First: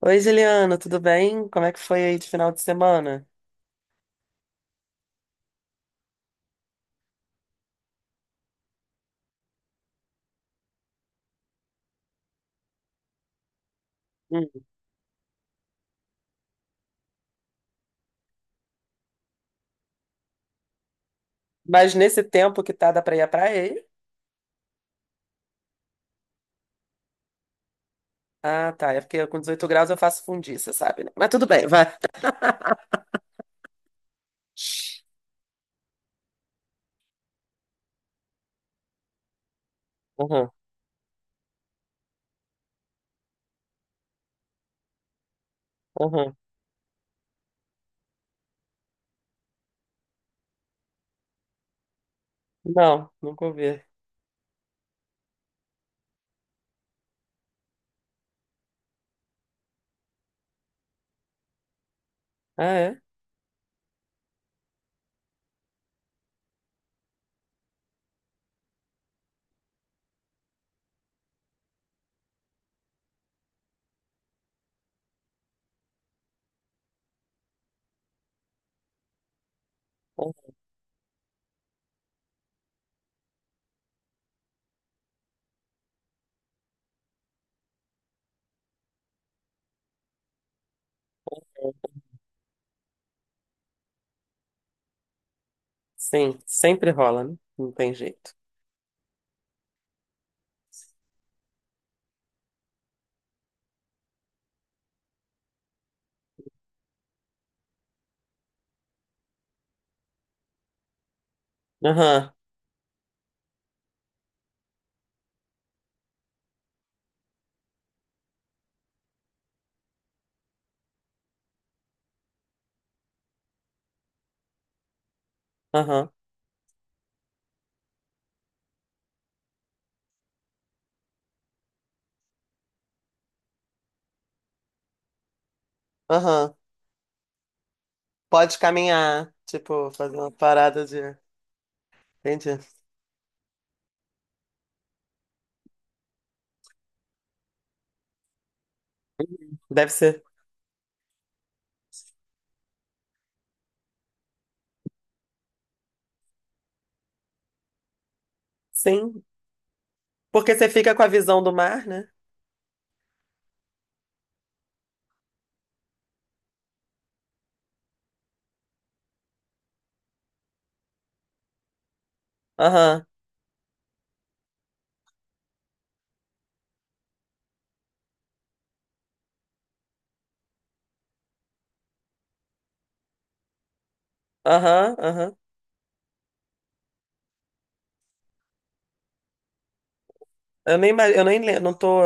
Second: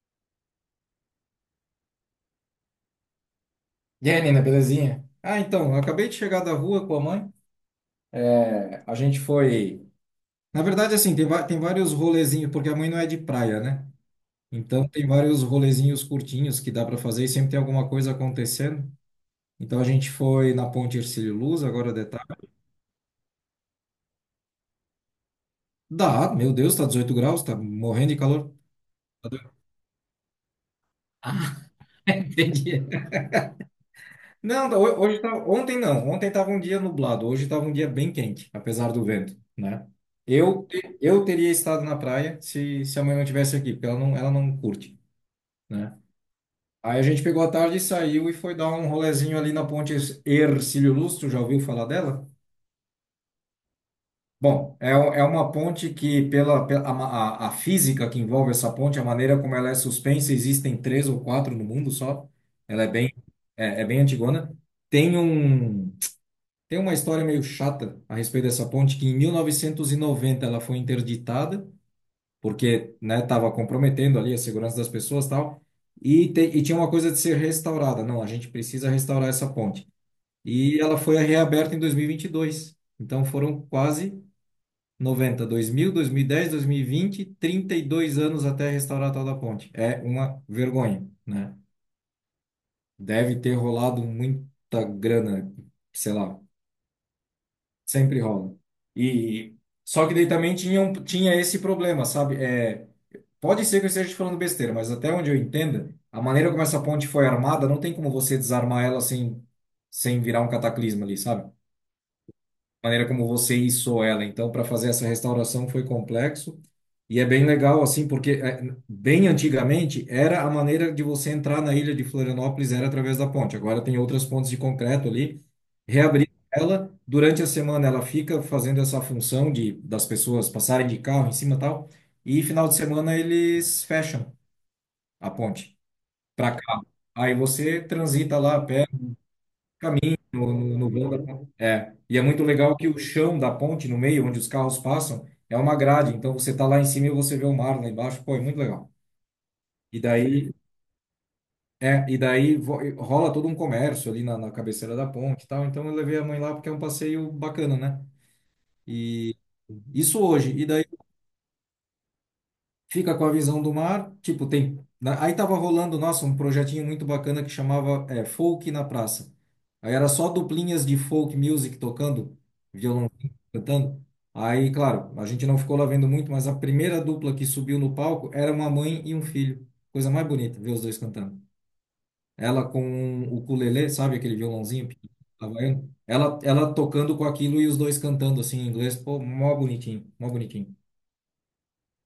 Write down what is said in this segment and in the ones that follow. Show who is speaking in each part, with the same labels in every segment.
Speaker 1: Oi, Juliana, tudo bem? Como é que foi aí de final de semana?
Speaker 2: E aí, Nina, belezinha? Ah, então, eu acabei de chegar da rua com a mãe. É, a gente foi. Na verdade, assim, tem vários rolezinhos, porque a mãe não é de praia, né?
Speaker 1: Hum.
Speaker 2: Então, tem vários rolezinhos curtinhos que dá para fazer e sempre tem alguma coisa acontecendo. Então, a gente foi na Ponte Hercílio Luz, agora
Speaker 1: Mas
Speaker 2: de
Speaker 1: nesse
Speaker 2: tarde.
Speaker 1: tempo que tá, dá pra ir à praia aí?
Speaker 2: Dá, meu Deus, tá 18 graus, tá morrendo de calor.
Speaker 1: Ah, tá. É porque
Speaker 2: Tá
Speaker 1: com
Speaker 2: doido.
Speaker 1: 18 graus eu faço fundiça, sabe? Né? Mas tudo bem, vai.
Speaker 2: Ah, entendi. Não, hoje tá, ontem não. Ontem tava um dia nublado. Hoje tava um dia bem quente, apesar do vento, né?
Speaker 1: Aham,
Speaker 2: Eu teria estado na praia se a mãe não tivesse aqui, porque ela não curte, né?
Speaker 1: aham.
Speaker 2: Aí a gente pegou a tarde e saiu e foi dar um rolezinho ali na ponte Hercílio Luz. Tu já ouviu falar dela?
Speaker 1: Não, nunca ouvi.
Speaker 2: Bom, é uma ponte que, a física que envolve essa ponte, a maneira como ela é suspensa, existem três ou quatro no mundo só.
Speaker 1: Ah,
Speaker 2: Ela é
Speaker 1: é?
Speaker 2: é bem antigona. Tem um. Tem uma história meio chata a respeito dessa ponte, que em 1990 ela foi interditada, porque, né, estava comprometendo ali a segurança das pessoas e tal, e tinha uma coisa de ser restaurada. Não, a gente precisa restaurar essa ponte.
Speaker 1: Aham.
Speaker 2: E ela foi reaberta em 2022. Então foram quase 90, 2000, 2010, 2020, 32 anos até restaurar a tal da ponte. É uma vergonha, né? Deve ter rolado muita grana, sei
Speaker 1: Sim,
Speaker 2: lá.
Speaker 1: sempre rola, né? Não tem
Speaker 2: Sempre
Speaker 1: jeito.
Speaker 2: rola. E só que daí também tinha esse problema, sabe? É, pode ser que eu esteja te falando besteira, mas até onde eu entenda, a maneira como essa ponte foi armada, não tem como você desarmar ela sem, sem virar um cataclisma ali, sabe?
Speaker 1: Aham,
Speaker 2: Maneira como você içou ela. Então, para fazer essa restauração foi complexo e é bem legal assim, porque é, bem antigamente era a maneira de você entrar na ilha de Florianópolis era através da ponte. Agora tem outras pontes de concreto ali.
Speaker 1: aham,
Speaker 2: Reabrir ela durante a semana, ela fica fazendo essa função de das pessoas passarem de carro em cima e tal, e final de semana eles fecham a ponte
Speaker 1: aham.
Speaker 2: para carro. Aí você transita lá
Speaker 1: Pode
Speaker 2: a pé,
Speaker 1: caminhar, tipo, fazer
Speaker 2: caminho
Speaker 1: uma parada
Speaker 2: no
Speaker 1: de.
Speaker 2: vão da ponte. É, e é muito
Speaker 1: Entendi.
Speaker 2: legal que o chão da ponte, no meio, onde os carros passam, é uma grade. Então você tá lá em cima e você vê o mar lá embaixo. Pô, é muito legal.
Speaker 1: Uhum. Deve
Speaker 2: E
Speaker 1: ser.
Speaker 2: daí, é, rola todo um comércio ali na cabeceira da ponte e tal. Então eu levei a mãe lá porque é um passeio bacana, né?
Speaker 1: Sim,
Speaker 2: E isso hoje.
Speaker 1: porque
Speaker 2: E
Speaker 1: você
Speaker 2: daí
Speaker 1: fica com a visão do mar, né?
Speaker 2: fica com a visão do mar, tipo, tem. Aí tava rolando, nossa, um projetinho muito bacana que chamava é, Folk na Praça. Aí era só duplinhas de folk music tocando,
Speaker 1: Aham,
Speaker 2: violão cantando. Aí, claro, a gente não ficou lá vendo muito, mas a primeira dupla que subiu no palco era uma mãe e um filho. Coisa mais bonita, ver os dois cantando. Ela com o ukulele, sabe aquele violãozinho
Speaker 1: aham,
Speaker 2: pequeno,
Speaker 1: aham.
Speaker 2: havaiano? Ela tocando com aquilo e os dois cantando assim em inglês. Pô, mó bonitinho, mó bonitinho.
Speaker 1: Eu nem, ima- eu nem lem- não tô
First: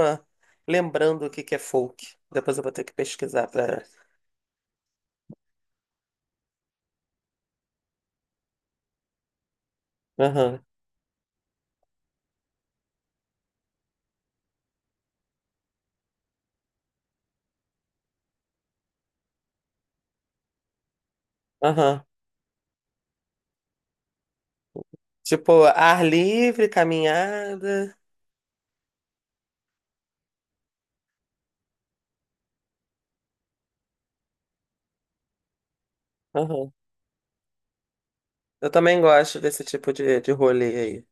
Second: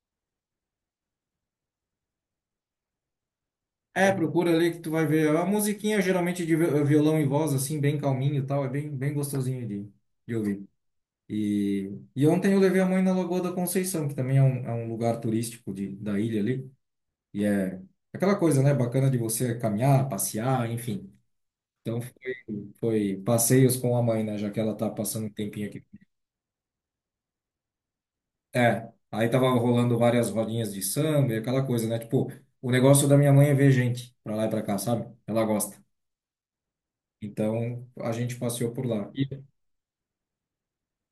Speaker 1: lembrando o que que é folk. Depois eu vou ter que pesquisar pra.
Speaker 2: É, procura ali que tu vai ver. É uma musiquinha geralmente de violão e voz, assim, bem calminho e tal. É bem, bem gostosinho de
Speaker 1: Aham,
Speaker 2: ouvir. E ontem eu levei a mãe na Lagoa da Conceição, que também é um lugar turístico de, da ilha ali. E é aquela coisa, né? Bacana de você caminhar, passear, enfim. Então
Speaker 1: aham.
Speaker 2: foi, foi passeios com a mãe, né? Já que ela tá passando um
Speaker 1: Tipo,
Speaker 2: tempinho aqui.
Speaker 1: ar livre, caminhada.
Speaker 2: É, aí tava rolando várias rodinhas de samba e aquela coisa, né? Tipo, o negócio da minha mãe é ver gente pra lá e pra cá, sabe? Ela gosta.
Speaker 1: Aham.
Speaker 2: Então, a gente
Speaker 1: Eu
Speaker 2: passeou por
Speaker 1: também
Speaker 2: lá. E-
Speaker 1: gosto desse tipo de rolê aí.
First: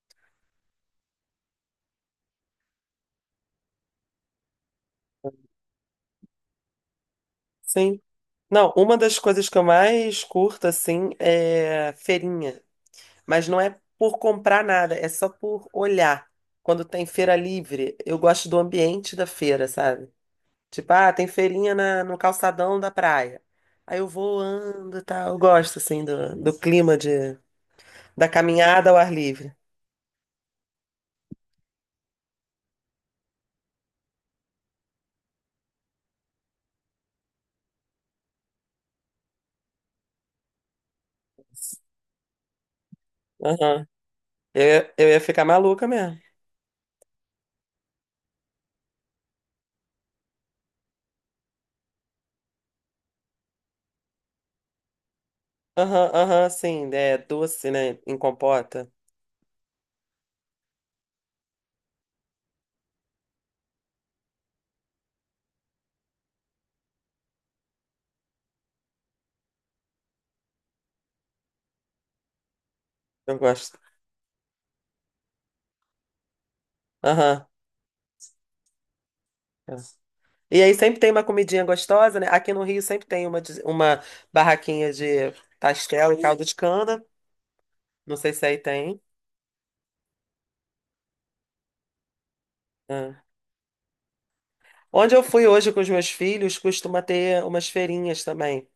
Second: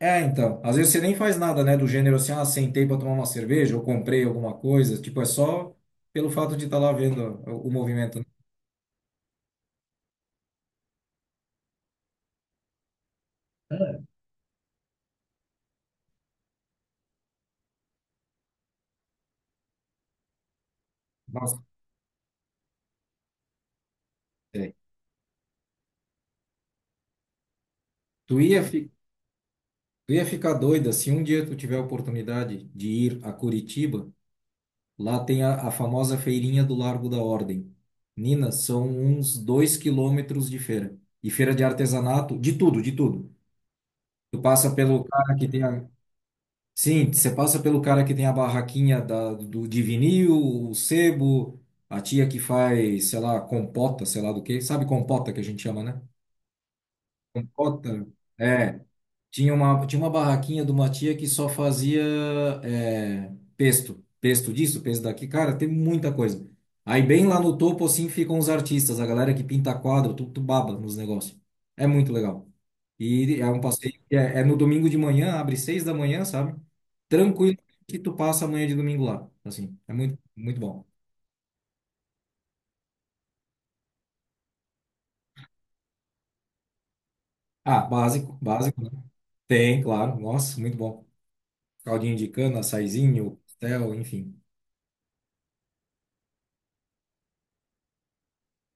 Speaker 2: É, então, às vezes você nem faz nada, né, do gênero assim, ah, sentei para tomar uma cerveja ou comprei alguma coisa, tipo, é só pelo fato de estar lá vendo o
Speaker 1: Sim.
Speaker 2: movimento.
Speaker 1: Não, uma das coisas que eu mais curto, assim, é feirinha. Mas não é
Speaker 2: É.
Speaker 1: por comprar nada, é só por olhar. Quando tem feira livre, eu gosto do ambiente da feira, sabe? Tipo, ah, tem
Speaker 2: Nossa,
Speaker 1: feirinha no calçadão da praia. Aí eu vou,
Speaker 2: é.
Speaker 1: ando e tal. Eu gosto, assim, do clima da
Speaker 2: Tu ia,
Speaker 1: caminhada
Speaker 2: fi-
Speaker 1: ao ar livre.
Speaker 2: tu ia ficar doida se um dia tu tiver a oportunidade de ir a Curitiba, lá tem a famosa feirinha do Largo da Ordem. Nina, são uns 2 quilômetros de feira. E feira de artesanato, de tudo, de tudo.
Speaker 1: Aham.
Speaker 2: Tu
Speaker 1: Eu,
Speaker 2: passa
Speaker 1: ia-
Speaker 2: pelo
Speaker 1: eu ia
Speaker 2: cara
Speaker 1: ficar
Speaker 2: que tem a.
Speaker 1: maluca mesmo.
Speaker 2: Sim, você passa pelo cara que tem a barraquinha de vinil, o sebo, a tia que faz, sei lá, compota, sei lá do que. Sabe compota que a gente chama, né?
Speaker 1: Aham, aham, sim. É doce, né?
Speaker 2: Compota.
Speaker 1: Em
Speaker 2: É.
Speaker 1: compota.
Speaker 2: Tinha uma barraquinha de uma tia que só fazia é, pesto. Pesto disso, pesto daqui. Cara, tem muita coisa. Aí bem lá no topo, assim, ficam os artistas, a galera que pinta quadro, tu baba nos negócios. É muito legal.
Speaker 1: Eu
Speaker 2: E é um
Speaker 1: gosto.
Speaker 2: passeio que é no domingo de manhã, abre 6 da manhã, sabe?
Speaker 1: Aham.
Speaker 2: Tranquilo que tu passa a manhã de domingo lá.
Speaker 1: É.
Speaker 2: Assim, é muito, muito
Speaker 1: E aí
Speaker 2: bom.
Speaker 1: sempre tem uma comidinha gostosa, né? Aqui no Rio sempre tem uma barraquinha de pastel e caldo de cana.
Speaker 2: Ah,
Speaker 1: Não sei
Speaker 2: básico,
Speaker 1: se aí
Speaker 2: básico. Né?
Speaker 1: tem.
Speaker 2: Tem, claro. Nossa, muito bom. Caldinho de cana,
Speaker 1: É.
Speaker 2: açaizinho, pastel, enfim.
Speaker 1: Onde eu fui hoje com os meus filhos, costuma ter umas feirinhas também.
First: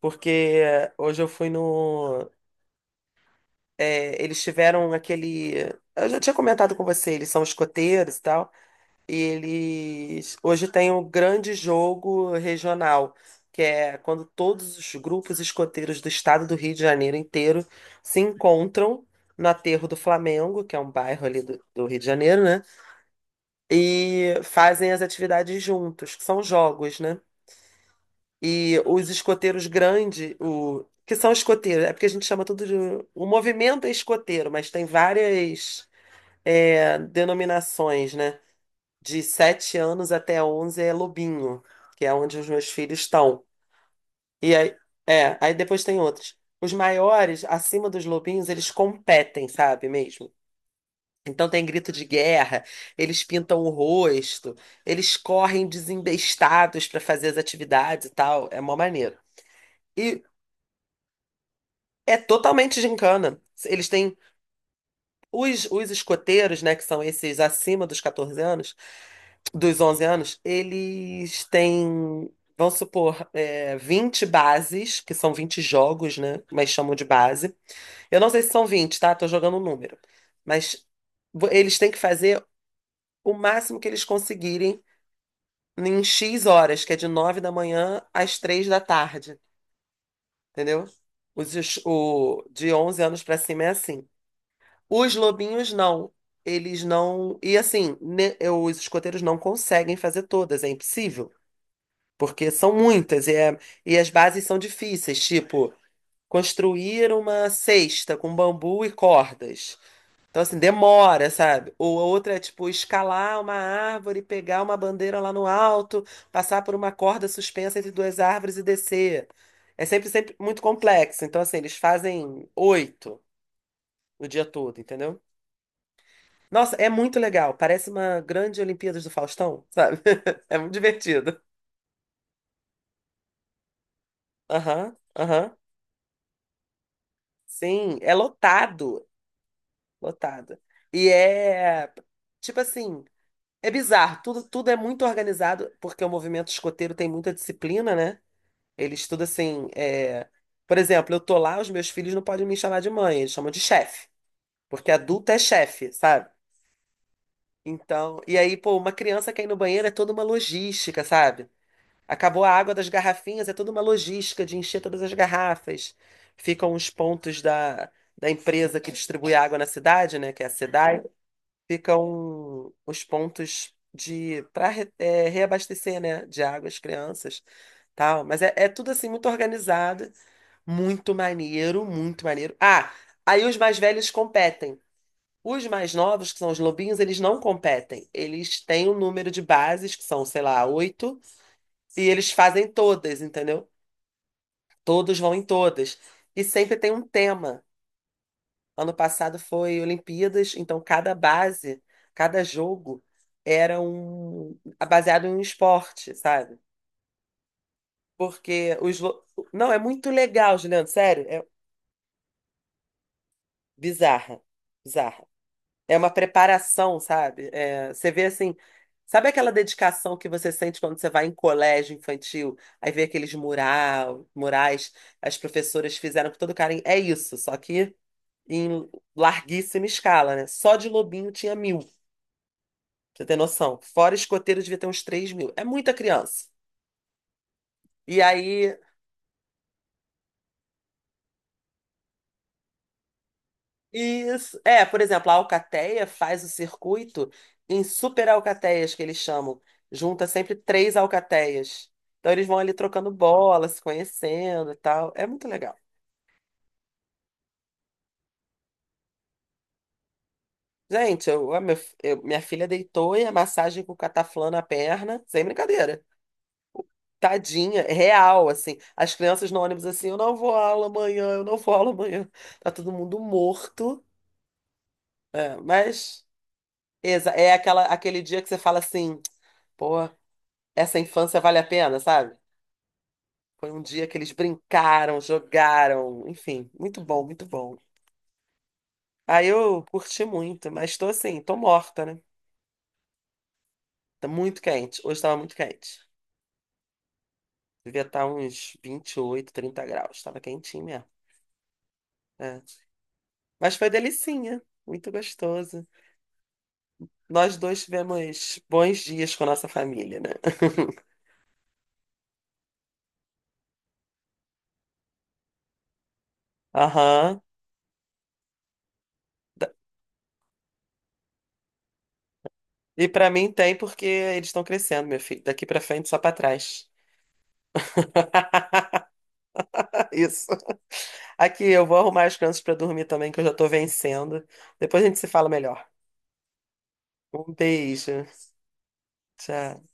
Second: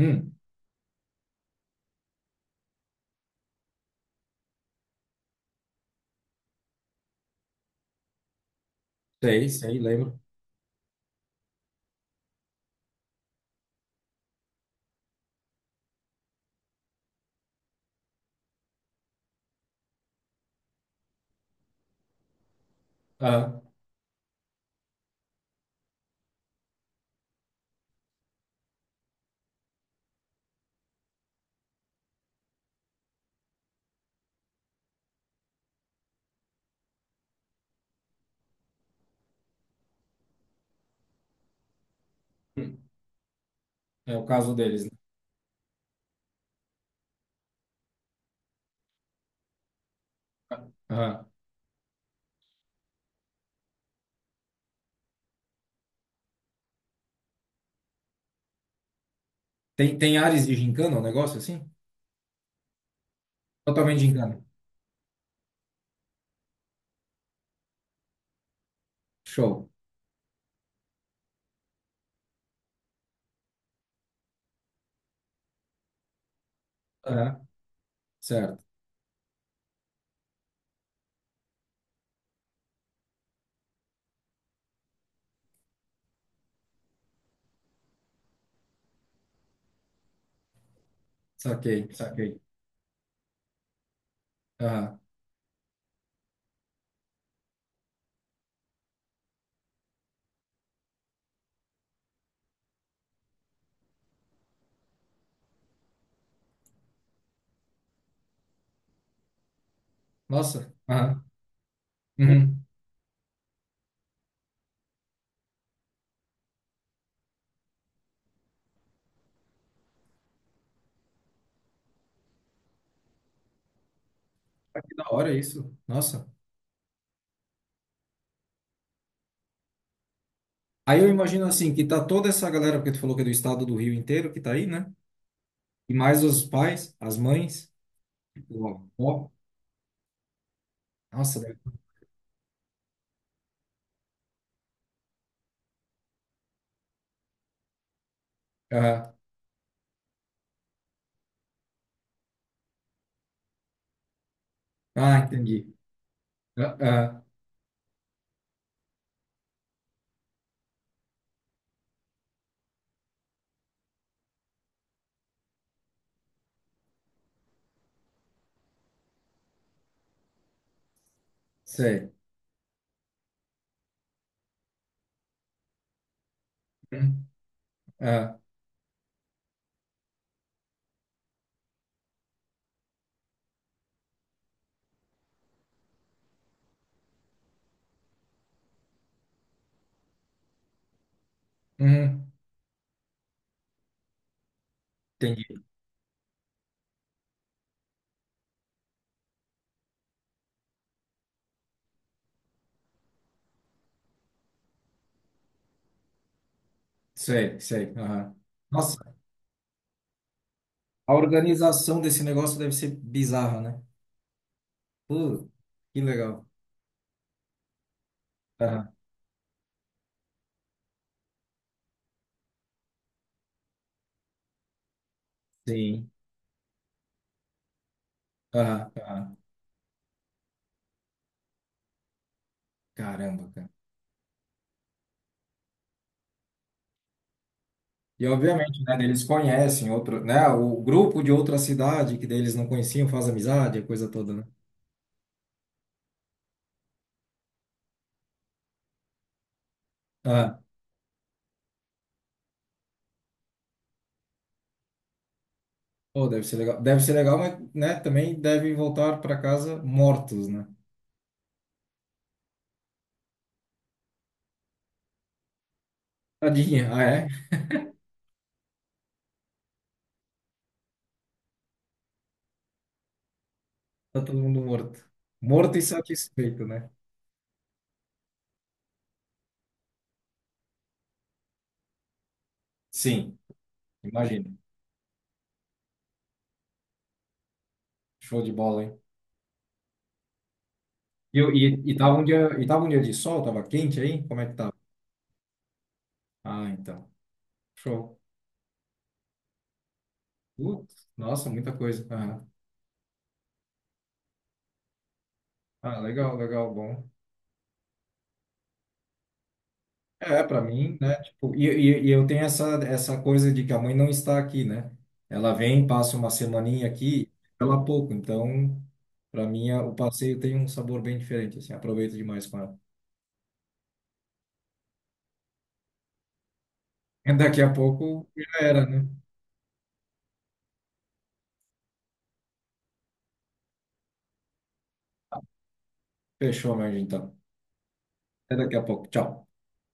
Speaker 1: Porque hoje eu fui no. Eles tiveram aquele. Eu já tinha comentado com você, eles são escoteiros e tal. E
Speaker 2: sei, sei, lembro.
Speaker 1: eles. Hoje tem um grande jogo regional, que é quando todos os grupos escoteiros do estado do Rio de Janeiro inteiro se encontram no Aterro do Flamengo, que é um bairro ali do Rio de Janeiro, né?
Speaker 2: Aham.
Speaker 1: E fazem as atividades juntos, que são jogos, né? E os escoteiros grandes, o que são escoteiros, é porque a gente chama tudo de. O movimento é escoteiro, mas tem várias denominações, né? De 7 anos até 11 é lobinho, que é onde os meus filhos estão.
Speaker 2: É o
Speaker 1: E
Speaker 2: caso
Speaker 1: aí,
Speaker 2: deles, né?
Speaker 1: aí depois tem outros. Os maiores, acima dos lobinhos, eles competem, sabe mesmo?
Speaker 2: Aham.
Speaker 1: Então tem grito de guerra, eles pintam o rosto, eles correm desembestados para fazer as atividades e tal. É mó maneiro.
Speaker 2: Tem, tem
Speaker 1: E
Speaker 2: ares de gincana, um negócio assim?
Speaker 1: É totalmente gincana. Eles
Speaker 2: Totalmente
Speaker 1: têm
Speaker 2: gincana.
Speaker 1: os escoteiros, né, que são esses acima dos 14 anos,
Speaker 2: Show.
Speaker 1: dos 11 anos, eles têm, vamos supor, 20 bases, que são 20 jogos, né, mas chamam de
Speaker 2: Aham.
Speaker 1: base. Eu não sei se
Speaker 2: Certo.
Speaker 1: são 20, tá? Tô jogando um número. Mas eles têm que fazer o máximo que eles conseguirem em X horas, que é de 9 da manhã às 3 da tarde, entendeu? Os, os-
Speaker 2: Saquei, saquei.
Speaker 1: o, de 11 anos pra cima é assim.
Speaker 2: Aham.
Speaker 1: Os lobinhos não. Eles não. E assim, os escoteiros não conseguem fazer todas, é impossível. Porque são muitas e as bases são difíceis, tipo, construir uma cesta com bambu e cordas. Então, assim,
Speaker 2: Nossa. Aham.
Speaker 1: demora, sabe? Ou a outra é,
Speaker 2: Uhum.
Speaker 1: tipo, escalar uma árvore, pegar uma bandeira lá no alto, passar por uma corda suspensa entre duas árvores e descer. É sempre, sempre muito complexo. Então, assim, eles fazem oito no dia todo,
Speaker 2: Que da
Speaker 1: entendeu?
Speaker 2: hora isso. Nossa.
Speaker 1: Nossa, é muito legal. Parece uma grande Olimpíadas do Faustão, sabe? É muito
Speaker 2: Aí eu
Speaker 1: divertido.
Speaker 2: imagino assim, que tá toda essa galera, porque tu falou que é do estado do Rio inteiro, que tá aí, né?
Speaker 1: Aham, aham.
Speaker 2: E mais os pais, as mães,
Speaker 1: Sim, é
Speaker 2: o
Speaker 1: lotado,
Speaker 2: avô.
Speaker 1: lotado. E
Speaker 2: Nossa. Deve-
Speaker 1: é, tipo assim, é bizarro. Tudo, tudo é muito organizado, porque o movimento escoteiro tem muita disciplina, né? Ele
Speaker 2: Aham.
Speaker 1: estuda assim, é... Por exemplo, eu tô lá, os meus filhos não podem me chamar de mãe, eles chamam de chefe, porque
Speaker 2: Ah,
Speaker 1: adulto é
Speaker 2: entendi.
Speaker 1: chefe, sabe?
Speaker 2: Ah, ah.
Speaker 1: Então, e aí, pô, uma criança cair no banheiro é toda uma logística, sabe? Acabou a água das garrafinhas, é toda uma logística de encher todas as garrafas. Ficam os pontos da empresa que distribui água na cidade, né, que é a SEDAI,
Speaker 2: Sei.
Speaker 1: ficam os pontos de para reabastecer, né, de água as
Speaker 2: Uhum.
Speaker 1: crianças, tal.
Speaker 2: Ah.
Speaker 1: Mas é tudo assim muito organizado, muito maneiro, muito maneiro. Ah, aí os mais velhos competem. Os mais novos, que são os lobinhos, eles não competem. Eles têm um número de bases, que são, sei lá, oito e
Speaker 2: Uhum.
Speaker 1: eles fazem todas, entendeu? Todos vão em
Speaker 2: Entendi.
Speaker 1: todas. E sempre tem um tema. Ano passado foi Olimpíadas, então cada base, cada jogo era um baseado em um esporte, sabe?
Speaker 2: Sei, sei. Aham.
Speaker 1: Porque os
Speaker 2: Nossa.
Speaker 1: lo- não é muito legal, Juliano,
Speaker 2: A
Speaker 1: sério, é
Speaker 2: organização desse negócio deve ser bizarra, né?
Speaker 1: bizarra, bizarra.
Speaker 2: Pô,
Speaker 1: É
Speaker 2: que
Speaker 1: uma
Speaker 2: legal.
Speaker 1: preparação, sabe? É, você vê assim,
Speaker 2: Aham,
Speaker 1: sabe aquela dedicação que você sente quando você vai em colégio infantil, aí vê aqueles murais, as professoras
Speaker 2: sim.
Speaker 1: fizeram com todo carinho. É isso, só que em
Speaker 2: Aham, aham.
Speaker 1: larguíssima escala, né? Só de Lobinho tinha 1.000, pra você ter
Speaker 2: Caramba, cara.
Speaker 1: noção. Fora escoteiro devia ter uns 3.000. É muita criança. E
Speaker 2: E
Speaker 1: aí
Speaker 2: obviamente, né, eles conhecem outro, né, o grupo de outra cidade que daí eles não conheciam, faz amizade, a coisa toda, né?
Speaker 1: Isso. É, por exemplo, a alcateia faz o circuito em super alcateias, que eles chamam. Junta sempre
Speaker 2: Ah,
Speaker 1: três alcateias. Então eles vão ali trocando bola, se conhecendo e tal. É muito legal.
Speaker 2: pô, deve ser legal. Deve ser legal, mas, né, também devem voltar para casa mortos, né?
Speaker 1: Gente, eu, a meu- eu- minha filha deitou e a massagem com cataflã na perna, sem brincadeira.
Speaker 2: Tadinha, ah, é?
Speaker 1: Tadinha, é real, assim. As crianças no ônibus assim, eu não vou à aula amanhã, eu não vou à aula amanhã. Tá todo mundo morto.
Speaker 2: Tá todo mundo morto.
Speaker 1: É,
Speaker 2: Morto e
Speaker 1: mas
Speaker 2: satisfeito, né?
Speaker 1: é aquele dia que você fala assim, pô, essa infância vale a pena, sabe?
Speaker 2: Sim,
Speaker 1: Foi um dia que eles
Speaker 2: imagina.
Speaker 1: brincaram, jogaram, enfim, muito bom, muito bom.
Speaker 2: Show de bola, hein?
Speaker 1: Aí eu curti muito, mas tô assim, tô
Speaker 2: E
Speaker 1: morta,
Speaker 2: tava
Speaker 1: né?
Speaker 2: um dia, e tava um dia de sol, tava quente
Speaker 1: Tá
Speaker 2: aí? Como é que
Speaker 1: muito
Speaker 2: tava?
Speaker 1: quente. Hoje tava muito quente.
Speaker 2: Ah, então.
Speaker 1: Devia
Speaker 2: Show.
Speaker 1: estar uns 28, 30 graus. Tava quentinho mesmo.
Speaker 2: Putz, nossa, muita coisa. Aham.
Speaker 1: É. Mas foi delicinha, muito gostoso.
Speaker 2: Ah, legal, legal, bom.
Speaker 1: Nós dois tivemos bons dias com a nossa família, né?
Speaker 2: É, pra mim, né? Tipo, e eu tenho essa coisa de que a mãe não está aqui, né? Ela vem, passa uma semaninha aqui,
Speaker 1: Aham.
Speaker 2: ela pouco. Então, pra mim,
Speaker 1: Da-
Speaker 2: o passeio tem um sabor bem diferente, assim, aproveito demais com ela.
Speaker 1: E pra mim tem porque eles estão crescendo, meu filho. Daqui pra frente, só pra trás.
Speaker 2: Daqui a pouco já era, né?
Speaker 1: Isso. Aqui, eu vou arrumar as crianças pra dormir também, que eu já tô vencendo. Depois a gente se fala melhor.
Speaker 2: Fechou, mas então.
Speaker 1: Um beijo.
Speaker 2: Até daqui a pouco. Tchau.
Speaker 1: Tchau.